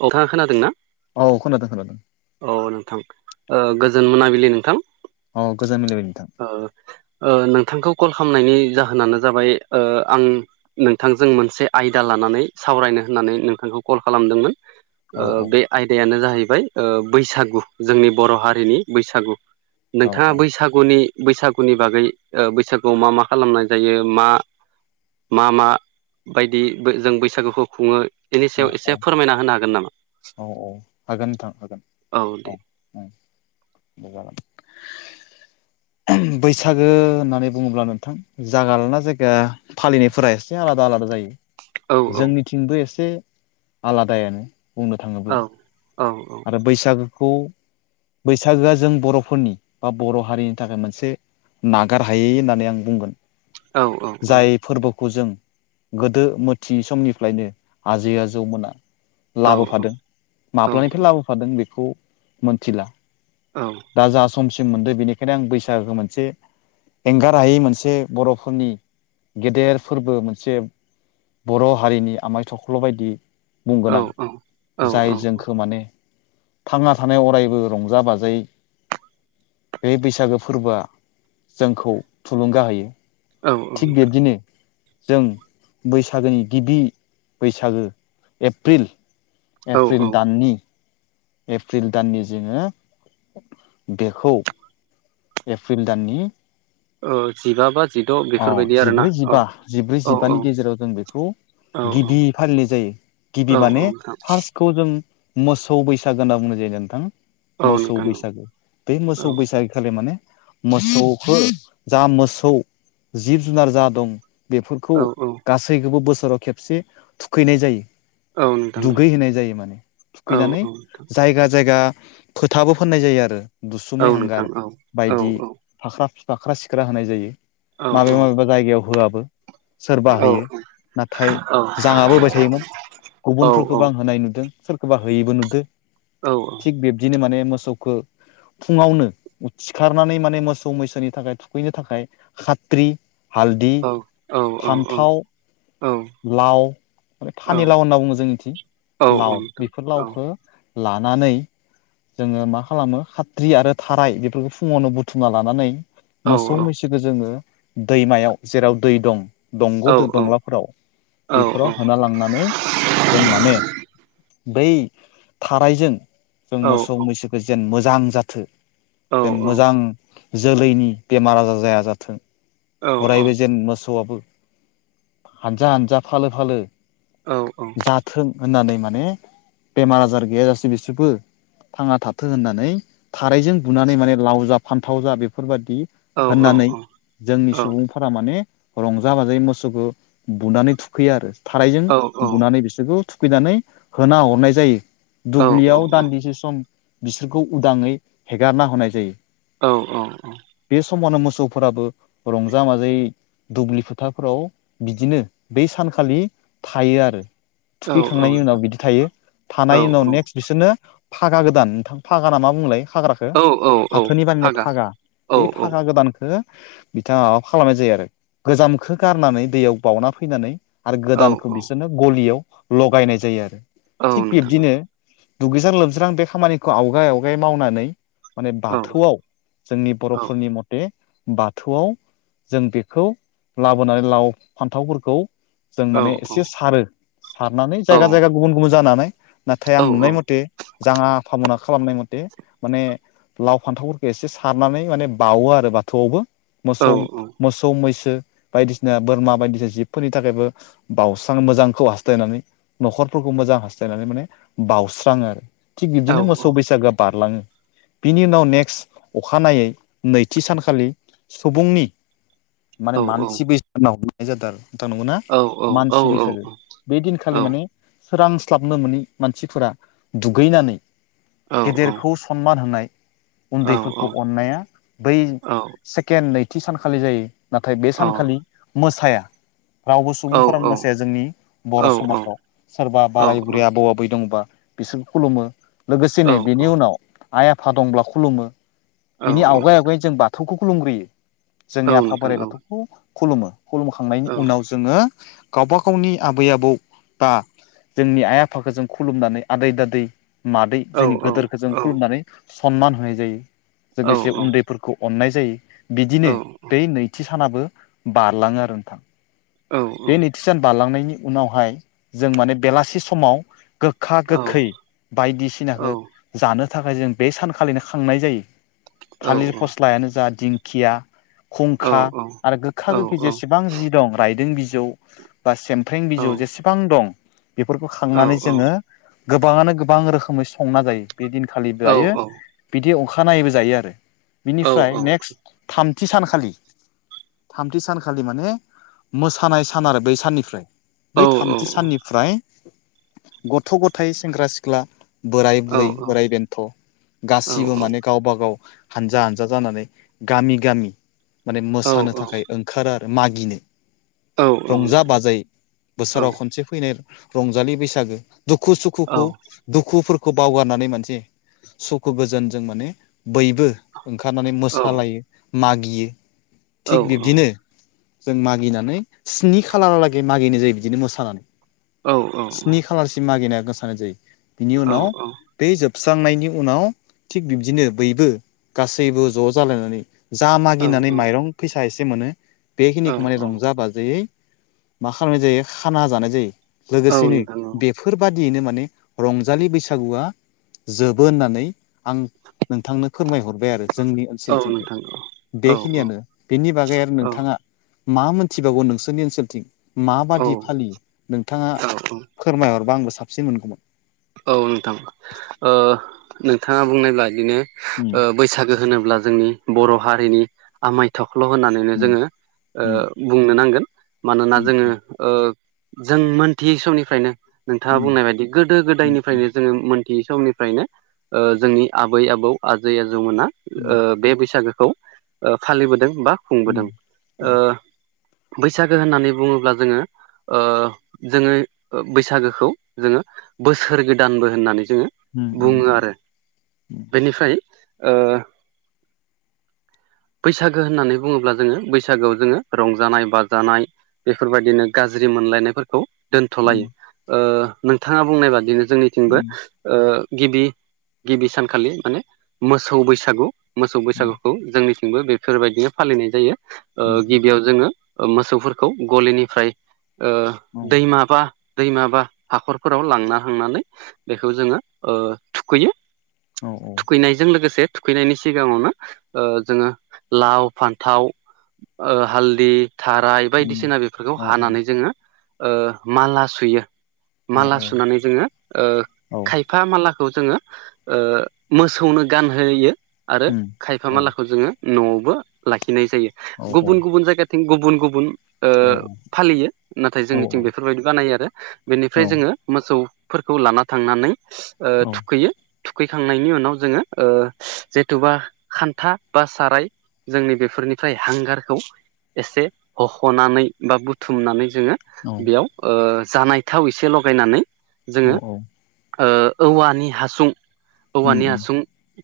औ नोंथांङा खोनादोंना? औ खोनादों -खोनादों। औ नोंथां ओ गोजोन मोनाबिलि नोंथां। औ गोजान मोनाबिलि नोंथां। ओ नोंथांखौ कल खालामनायनि जाहोनानो जाबाय ओ आं नोंथांजों मोनसे आयदा लानानै सावरायनो होननानै नोंथांखौ कल खालामदोंमोन। औ ओ बे आयदायानो जाहैबाय ओ बैसागु। जोंनि बर' हारिनि बैसागु। औ नोंथांङा बैसागुनि- बैसागुनि बागै बैसागुआव मा- मा खालामनाय जायो मा मा- मा बायदि जों बैसागुखौ खुङो बेनि औ सायाव एसे फोरमायना होनो हागोन नामा? औ- औ हागोन नोंथां हागोन। औ दे। ओ दे जागोन। [unintelligible] बैसागो होननानै बुङोब्ला नोंथां। जायगा लाना जायगा फालिनायफोरा एसे आलादा- आलादा औ जायो। औ जोंनिथिंबो एसे आलादायानो बुंनो औ थाङोब्ला। औ औ आरो बैसागोखौ बैसागोआ जों बर'फोरनि बा बर' हारिनि थाखाय मोनसे नागारहायै होननानै आं बुंगोन औ औ जाय फोरबोखौ जों गोदो मोथियै समनिफ्रायनो आजै आजौ मोना औ- औ। मानिफ्राय लाबोफादों बेखौ मोनथिला। औ। दा जा समसिम मोनदों बेनिखायनो आं बैसागोखौ मोनसे एंगार हायै मोनसे बर'फोरनि गेदेर फोरबो मोनसे बर' हारिनि आमाय थख्ल' बायदि औ बुंगोनां औ जाय जोंखौ खौ माने थांना थानाय अरायबो रंजा बाजायै बे बैसागो फोरबोआ जोंखौ थुलुंगा होयो औ थिग बिब्दिनो जों बैसागोनि गिबि बैसागो एप्रिल औ औ एप्रिल दाननि एप्रिल दाननि जोङो देखौ एप्रिल दाननि अ जिगाबा औ जिब्रै जिबा जिब्रै औ जिबानि गेजेराव जों बेखौ औ गिबि फालिनाय जायो औ गिबि माने नोंथां फार्स्ट खौ जों मोसौ बैसागो होनना बुंनाय जायो नोंथां औ मोसौ नोंथां बैसागो बे औ मोसौ बैसागो खालि माने मोसौखौ जा मोसौ जिब जुनार जा दं बेफोरखौ औ औ गासैखौबो बोसोराव खेबसे थुखैनाय जायो औ नोंथां दुगैहोनाय जायो माने औ थुखैनानै औ नोंथां जायगा जायगा फोथाबो फोननाय जायो आरो औ दुसुमै नोंथां हांगार औ औ बायदि नोंथां औ फाख्रा फाख्रा सिख्रा होनाय जायो माबेबा माबेबा जायगायाव होआबो सोरबा होयो नाथाय जाङाबो होबाय थायोमोन गुबुनफोरखौबो आं होनाय नुदों सोरखौबा होयैबो नुदों औ औ थिग बिब्दिनो माने मोसौखौ फुङावनो सिखारनानै माने मोसौ मैसोनि थाखाय थुखैनो थाखाय खाथ्रि हालदि फान्थाव लाव माने फानि लाव होनना बुङो जोंनिथिं लाव बेफोर लावखौ लानानै जोङो मा खालामो खाथ्रि आरो थाराय बेफोरखौ फुङावनो बुथुमना लानानै मोसौ मैसोखौ जोङो दैमायाव जेराव दै दं दंग' दंलाफोराव बेफोराव होना लांनानै जों माने बै थारायजों जों मोसौ मैसो बे जेन मोजां जाथों जेन मोजां जोलैनि बेमार आजार जाया जाथों अरायबो जेन मोसौआबो हानजा हानजा फालो फालो जाथों होननानै माने बेमार आजार गैयाजासे बिसोरबो थाङा थाथों होननानै थारैजों बुनानै माने लाव जा फान्थाव जा बेफोरबायदि होननानै औ औ जोंनि औ फारा माने रंजा बाजायै मोसौखौ बुनानै थुखैयो आरो थारैजों औ बुनानै बिसोरखौ थुखैनानै होना हरनाय जायो औ दुब्लियाव दान्दिसे सम बिसोरखौ उदाङै हेगारना होनाय जायो औ औ औ बे समावनो मोसौफोराबो रंजा बाजायै दुब्लि फोथारफोराव बिदिनो बै सानखालि थायो आरो औ औ नोंथां औ थुखैखांनायनि उनाव बिदि थायो थानाय उनाव नेक्स्ट बिसोरनो फागा गोदान नोंथां फागा ना मा बुंडामोनलाय खाग्रा खो औ औ औ फाथोनि बानायनाय फागा औ बे औ फागा गोदानखौ बिथाङा माबा खालामनाय जायो आरो गोजामखौ गारनानै दैयाव बाउना फैनानै आरो औ गोदानखौ औ बिसोरनो गलियाव लगायनाय जायो आरो औ थिग नोंथां बिब्दिनो दुगैज्रां लोबज्रां बे खामानिखौ आवगाय आवगाय मावनानै माने औ बाथौआव जोंनि औ बर'फोरनि मथे बाद थौआव जों बेखौ लाबोनानै लाव फान्थावफोरखौ जों औ माने एसे सारो सारनानै औ जायगा जायगा गुबुन गुबुन जानानै नाथाय औ आं औ नुनाय मथे जाङा आफामना खालामनाय मथे माने लाव फान्थावफोरखौ एसे सारनानै माने बावो आरो बाथौआवबो। मोसौ औ मोसौ मैसो बायदिसिना बोरमा बायदिसिना जिबफोरनि थाखायबो बाउस्रां मोजांखौ हास्थायनानै न'खरफोरखौ मोजां हास्थायनानै माने बावउस्राङो आरो। थिग बिदिनो औ मोसौ बैसागोआ बारलाङो। बिनि उनाव नेक्स्ट अखानायै नैथि सानखालि सुबुंनि माने औ मानसि बैसाना हमनाय जादों आरो नोंथां नंगौ ना? औ औ नोंथां औ मानसि औ बैसागो बे दिनखालि माने सोरांस्लाबनो मोनै मानसिफोरा दुगैनानै गेदेर खौ सनमान होनाय उन्दैफोरखौ अन्नाया बै सेकेन्द नैथि सानखालि जायो नाथाय बे सानखालि मोसाया। रावबो सुबुंफोरानो मोसाया जोंनि बर' समाजाव सोरबा बोराय बुरै आबौ आबै दंबाबो बिसोर खुलुमो लोगोसेनो बेनि उनाव आइ आफा दंब्ला खुलुमो। बिनि आवगाय आवगायै जों बाथौखौ खुलुमग्रोयो। जोंनि आफा बोराइ बाथौखौ खुलुमो। खुलुमखांनायनि उनाव जोङो गावबा गावनि आबै आबौ बा जोंनि आइ आफाखौ जों खुलुमनानै आदै दादै मादै जोंनि गोदोरखौ जों खुलुमनानै सनमान होनाय जायो लोगोसे उन्दै फोरखौ अन्नाय जायो बिदिनो बै नैथि सानाबो बारलाङो आरो नोंथां। औ औ थिसान बारलांनायनि उनावहाय जों माने बेलासि समाव गोखा गोखै बायदिसिनाखो जानो थाखाय जों बे सानखालिनो खांनाय जायो औ औ थालिर औ फस्लायानो जा दिंखिया औ खुंखा आरो औ गोखा गोखै औ जेसे बां जि दं रायदों बिजौ बा सेमफ्र्रें औ बिजौ जेसेबां दं बेफोरखौ औ खांनानै औ जोङो गोबाङानो गोबां रोखोमै संना जायो। बे दिनखालि औ जायो बिदि अखानायैबो जायो आरो औ बिनिफ्राय नेक्स्ट थामथि सानखालि थामथि सानखालि माने मोसानाय सान आरो बै साननिफ्राय। बै थामथि साननिफ्राय गथ' गथाय सेंग्रा सिख्ला बोराय औ बुरै बोराय बेन्थ' गासिबो माने गावबा गाव हानजा हानजा जानानै गामि गामि माने औ नोंथां औ मोसानो औ नोंथां थाखाय ओंखारो आरो मागिनो। औ रंजा नोंथां बाजायै औ बोसोराव खनसे फैनाय रंजालि बैसागो। दुखु औ सुखुखौ औ दुखुफोरखौ बावगारनानै माने सुखु गोजोनजों माने बयबो ओंखारनानै औ सालायो मागियो थिग बिब्दिनो जों मागिनानै स्नि खालारालागै मागिनाय जायो बिदिनो मोसानानै। औ औ औ। स्नि खालारसिम मागिनाया गोसानो जायो बिनि उनाव बे जोबस्रांनायनि उनाव थिग बिब्दिनो बैबो गासैबो ज' जालायनानै जा औ मागिनानै माइरं फैसा एसे मोनो बेखिनिखौ माने रंजा बाजायै मा खालामनाय जायो खाना जानाय जायो लोगोसेनो बे बेफोरबादियैनो माने रंजालि बैसागुआ जोबो होननानै आं नोंथांनो फोरमायहरबाय आरो जोंनि ओनसोल बेखिनियानो बेनि बागै आरो नोंथाङा मा मोनथिबावगौ नोंसोरनि ओनसोलथिं माबादि फालियो नोंथाङा। फोरमायहरबा आंबो साबसिन मोनगौमोन। औ नोंथां ओ नोंथाङा बुंनाय बादिनो। उम बैसागु होनोब्ला जोंनि बर' हारिनिनो आमाय थख्ल' होननानैनो उम जोंङो उम ओ बुंनो नांगोन मानोना जोंङो ओ जों मोनथियै समनिफ्रायनो। नोंथाङा उम बुंनाय बायदि गोदो गोदायनिफ्राय उम जोङो मोनथियै समनिफ्रायनो जोंनि आबै आबौ आजै आजौमोना। उम बे बैसागुखौ फालिबोदों बा उम खुंबोदों। औ उम बैसागु होननानै बुङोब्ला जोङो। ओ जोङो बैसागुखौ जोङो बोसोर गोदानबो होननानै जोङो उम उम बुङो आरो। उम बेनिफ्राय ओ बैसागु होननानै बुङोब्ला जोङो बैसागुआव जोङो रंजानाय बाजानाय बेफोरबायदिनो गाज्रि मोनलायनायफोरखौ दोनथ'लायो उम ओ नोंथाङा बुंनाय बादिनो जोंनिथिंबो उम ओ गिबि गिबि सानखालि माने मोसौ बैसागु मोसौ बैसागुखौ जोंनिथिंबो बेफोरबायदिनो फालिनाय जायो। ओ उम उम गिबियाव जोङो मोसौफोरखौ गलिनिफ्राय औ दैमाबा दैमाबा हाखर फोराव लांना थांनानै बेखौ जोङो थुखैयो। औ औ। थुखैनायजों लोगोसे थुखैनायनि सिगाङावनो जोङो लाव फान्थाव हालदै, थाराय उम बायदिसिना बेफोरखौ औ औ हानानै जोङो माला सुयो। औ माला सुनानै जोङो। ओ औ खायफा मालाखौ जोङो मोसौनो गानहोयो। आरो उम खायफा औ मालाखौ जोङो न'आवबो लाखिनाय जायो। औ औ गुबुन गुबुन जायगाथिं थिं गुबुन गुबुन औ फालियो नाथाय औ जोंनिथिं बेफोरबायदि बानायो आरो। फ्राय जोङो मोसौफोरखौ लाना थांनानै औ थुखैयो। थुखैखांनायनि उनाव जोङो जेथुबा खान्था बा साराय जोंनि बेफोरनिफ्राय हांगारखौ एसे हख'नानै बा बुथुमनानै जोङो औ बेयाव जानाय थाव एसे लगायनानै औ जोङो औ ओ औवानि हासुं उम औवानि उम हासुं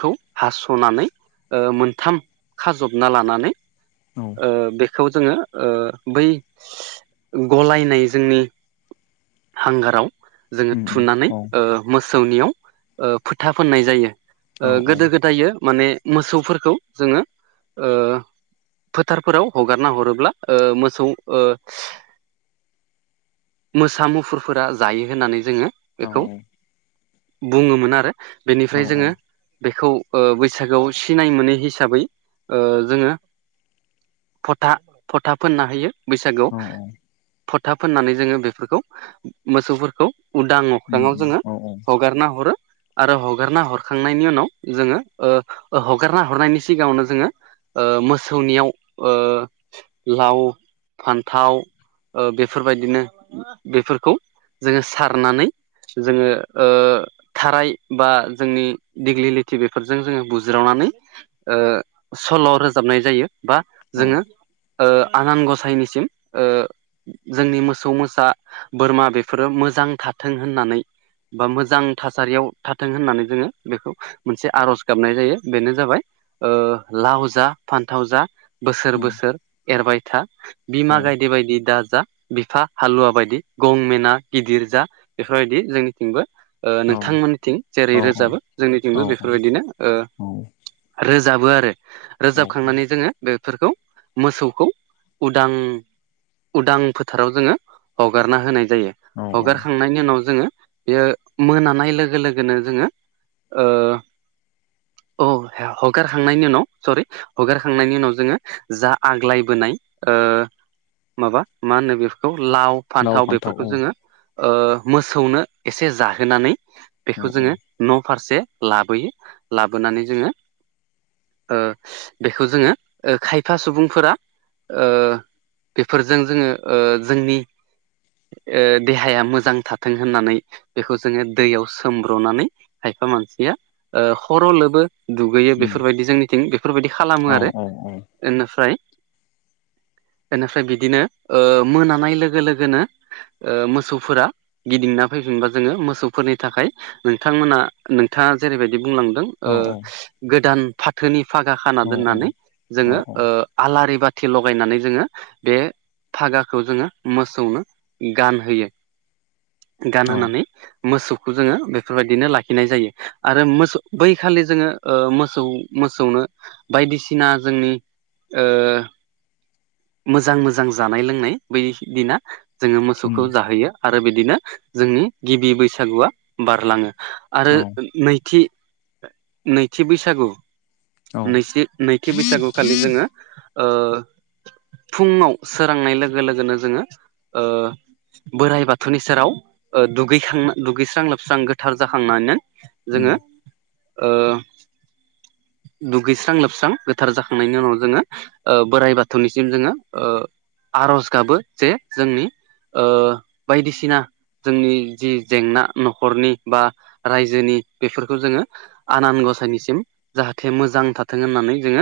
खौ हास'नानै मोनथाम खाजबना लानानै औ ओ बेखौ जोङो बै गलायनाय जोंनि हांगाराव जोङो उम उम थुनानै औ मोसौनियाव फोथा फोननाय जायो। ओ औ गोदो गोदायो माने मोसौफोरखौ जोङो फोथारफोराव हगारना हरोब्ला ओ मोसौ ओ मोसा मुफुरफोरा जायो होननानै जोङो औ बेखौ बुङोमोन आरो। औ बेनिफ्राय जोङो बेखौ बैसागुआव सिनाय मोनै हिसाबै जोङो फोथा फोथा फोनना होयो। बैसागुआव औ फोथा फोननानै जोङो बेफोरखौ मोसौफोरखौ उदाङाव उम अख्रांआव उम जोङो औ हगारना हरो। आरो हगारना हरखांनायनि उनाव जोङो हगारना हरनायनि सिगाङावनो जोङो ओ मोसौनियाव ओ लाव फान्थाव बेफोरबायदिनो बेफोरखौ जोंङो सारनानै जोंङो ओ थाराय बा जोंनि दिग्लिलिथि बेफोरजों जोङो बुज्रावनानै ओ सल' रोजाबनाय जायो बा औ जोंङो ओ आनान गसाइनिसिम ओ जोंनि मोसौ मोसो फिसा बोरमा बेफोरो मोजां थाथों होननानै बा मोजां थासारियाव थाथों होननानै जोङो बेखौ मोनसे आर'ज गाबनाय जायो बेनो जाबाय ओ लाव जा फान्थाव जा बोसोर बोसोर एरबाय था बिमा औ गायदि बायदि दा जा बिफा हालुवा बायदि गं मेना गिदिर जा बेफोरबायदि जोंनिथिंबो ओ नोंथांमोननिथिं जेरै रोजाबो जोंनिथिंबो बेफोरबायदिनो ओ रोजाबो आरो रोजाबखांनानै जोंङो बेफोरखौ मोसौखौ उदां उदां फोथाराव जोंङो बे हगारना होनाय जायो, औ औ हगारखां नायनि उनाव जोंङो बेयो मोनानाय लोगो लोगोनो जोंङो ओ औ हगारखांनायनि उनाव सरि हगारखांनायनि उनाव जोंङो जा आग्लायबोनाय ओ माबा मा होनो बे लाव फान्थाव बेफोरखौ जोंङो मोसौनो एसे जाहोनानै औ बेखौ औ जोङो न' फारसे लाबोयो, लाबोनानै जोंङो ओ बेखौ जोंङो खायफा सुबुंफोरा ओ बेफोरजों जोंङो ओ जोंनि ओ देहाया मोजां थाथों होननानै बेखौ जोंङो दैयाव सोमब्र'नानै खायफा मानसिया ओ हर' लबो दुगैयो उम बेफोरबायदि जोंनिथिं बेफोरबायदि औ खालामोआरो। औ औ बेनिफ्राय बेनिफ्राय बिदिनो ओ मोनानाय लोगो लोगोनो ओ मोसौफोरा गिदिंना फैफिनबा जोंङो मोसौफोरनि थाखाय नोंथांमोना नोंथाङा जेरैबायदि बुंलांदों ओ औ गोदान फाथोनि फागा खाना दोननानै औ जोङो औ ओ आलारि बाथि लगायनानै जोंङो बे फागा खौ जोंङो मोसौनो गानहोयो, औ गानहोनानै मोसौखौ जोनङो बेफोरबायदिनो लाखिनाय जायो आरो मोसौ बैखालि जोंङो ओ मोसौ मोसौनो बायदिसिना जोंनि ओ मोजां मोजां जानाय लोंनाय बै दिना जोंङो उम मोसौखौ जाहोयो। आरो बिदिनो जोंनि गिबि बैसागुआ बारलांङो आरो औ नैथि नैथि बैसागु औ नै नैथि बैसागु खालि जोंङो ओ फुङाव सोरांनाय लोगो लोगोनो जोंङो ओ बोराइ बाथौनि सेराव ओ दुगैखां दुगैस्रां लोबस्रां गोथार जाखांनानै उम जोंङो ओ दुगैस्रां लोबस्रां गोथार जाखांनायनि उनाव जोङो ओ बोराइ बाथौनिसिम जोंङो ओ आरज गाबो जे जोंनि ओ बायदिसिना जोंनि जि जेंना न'खरनि बा रायजोनि बेफोरखौ जोंङो आनान गसाइनिसिम जाथे मोजां थाथों होननानै जोंङो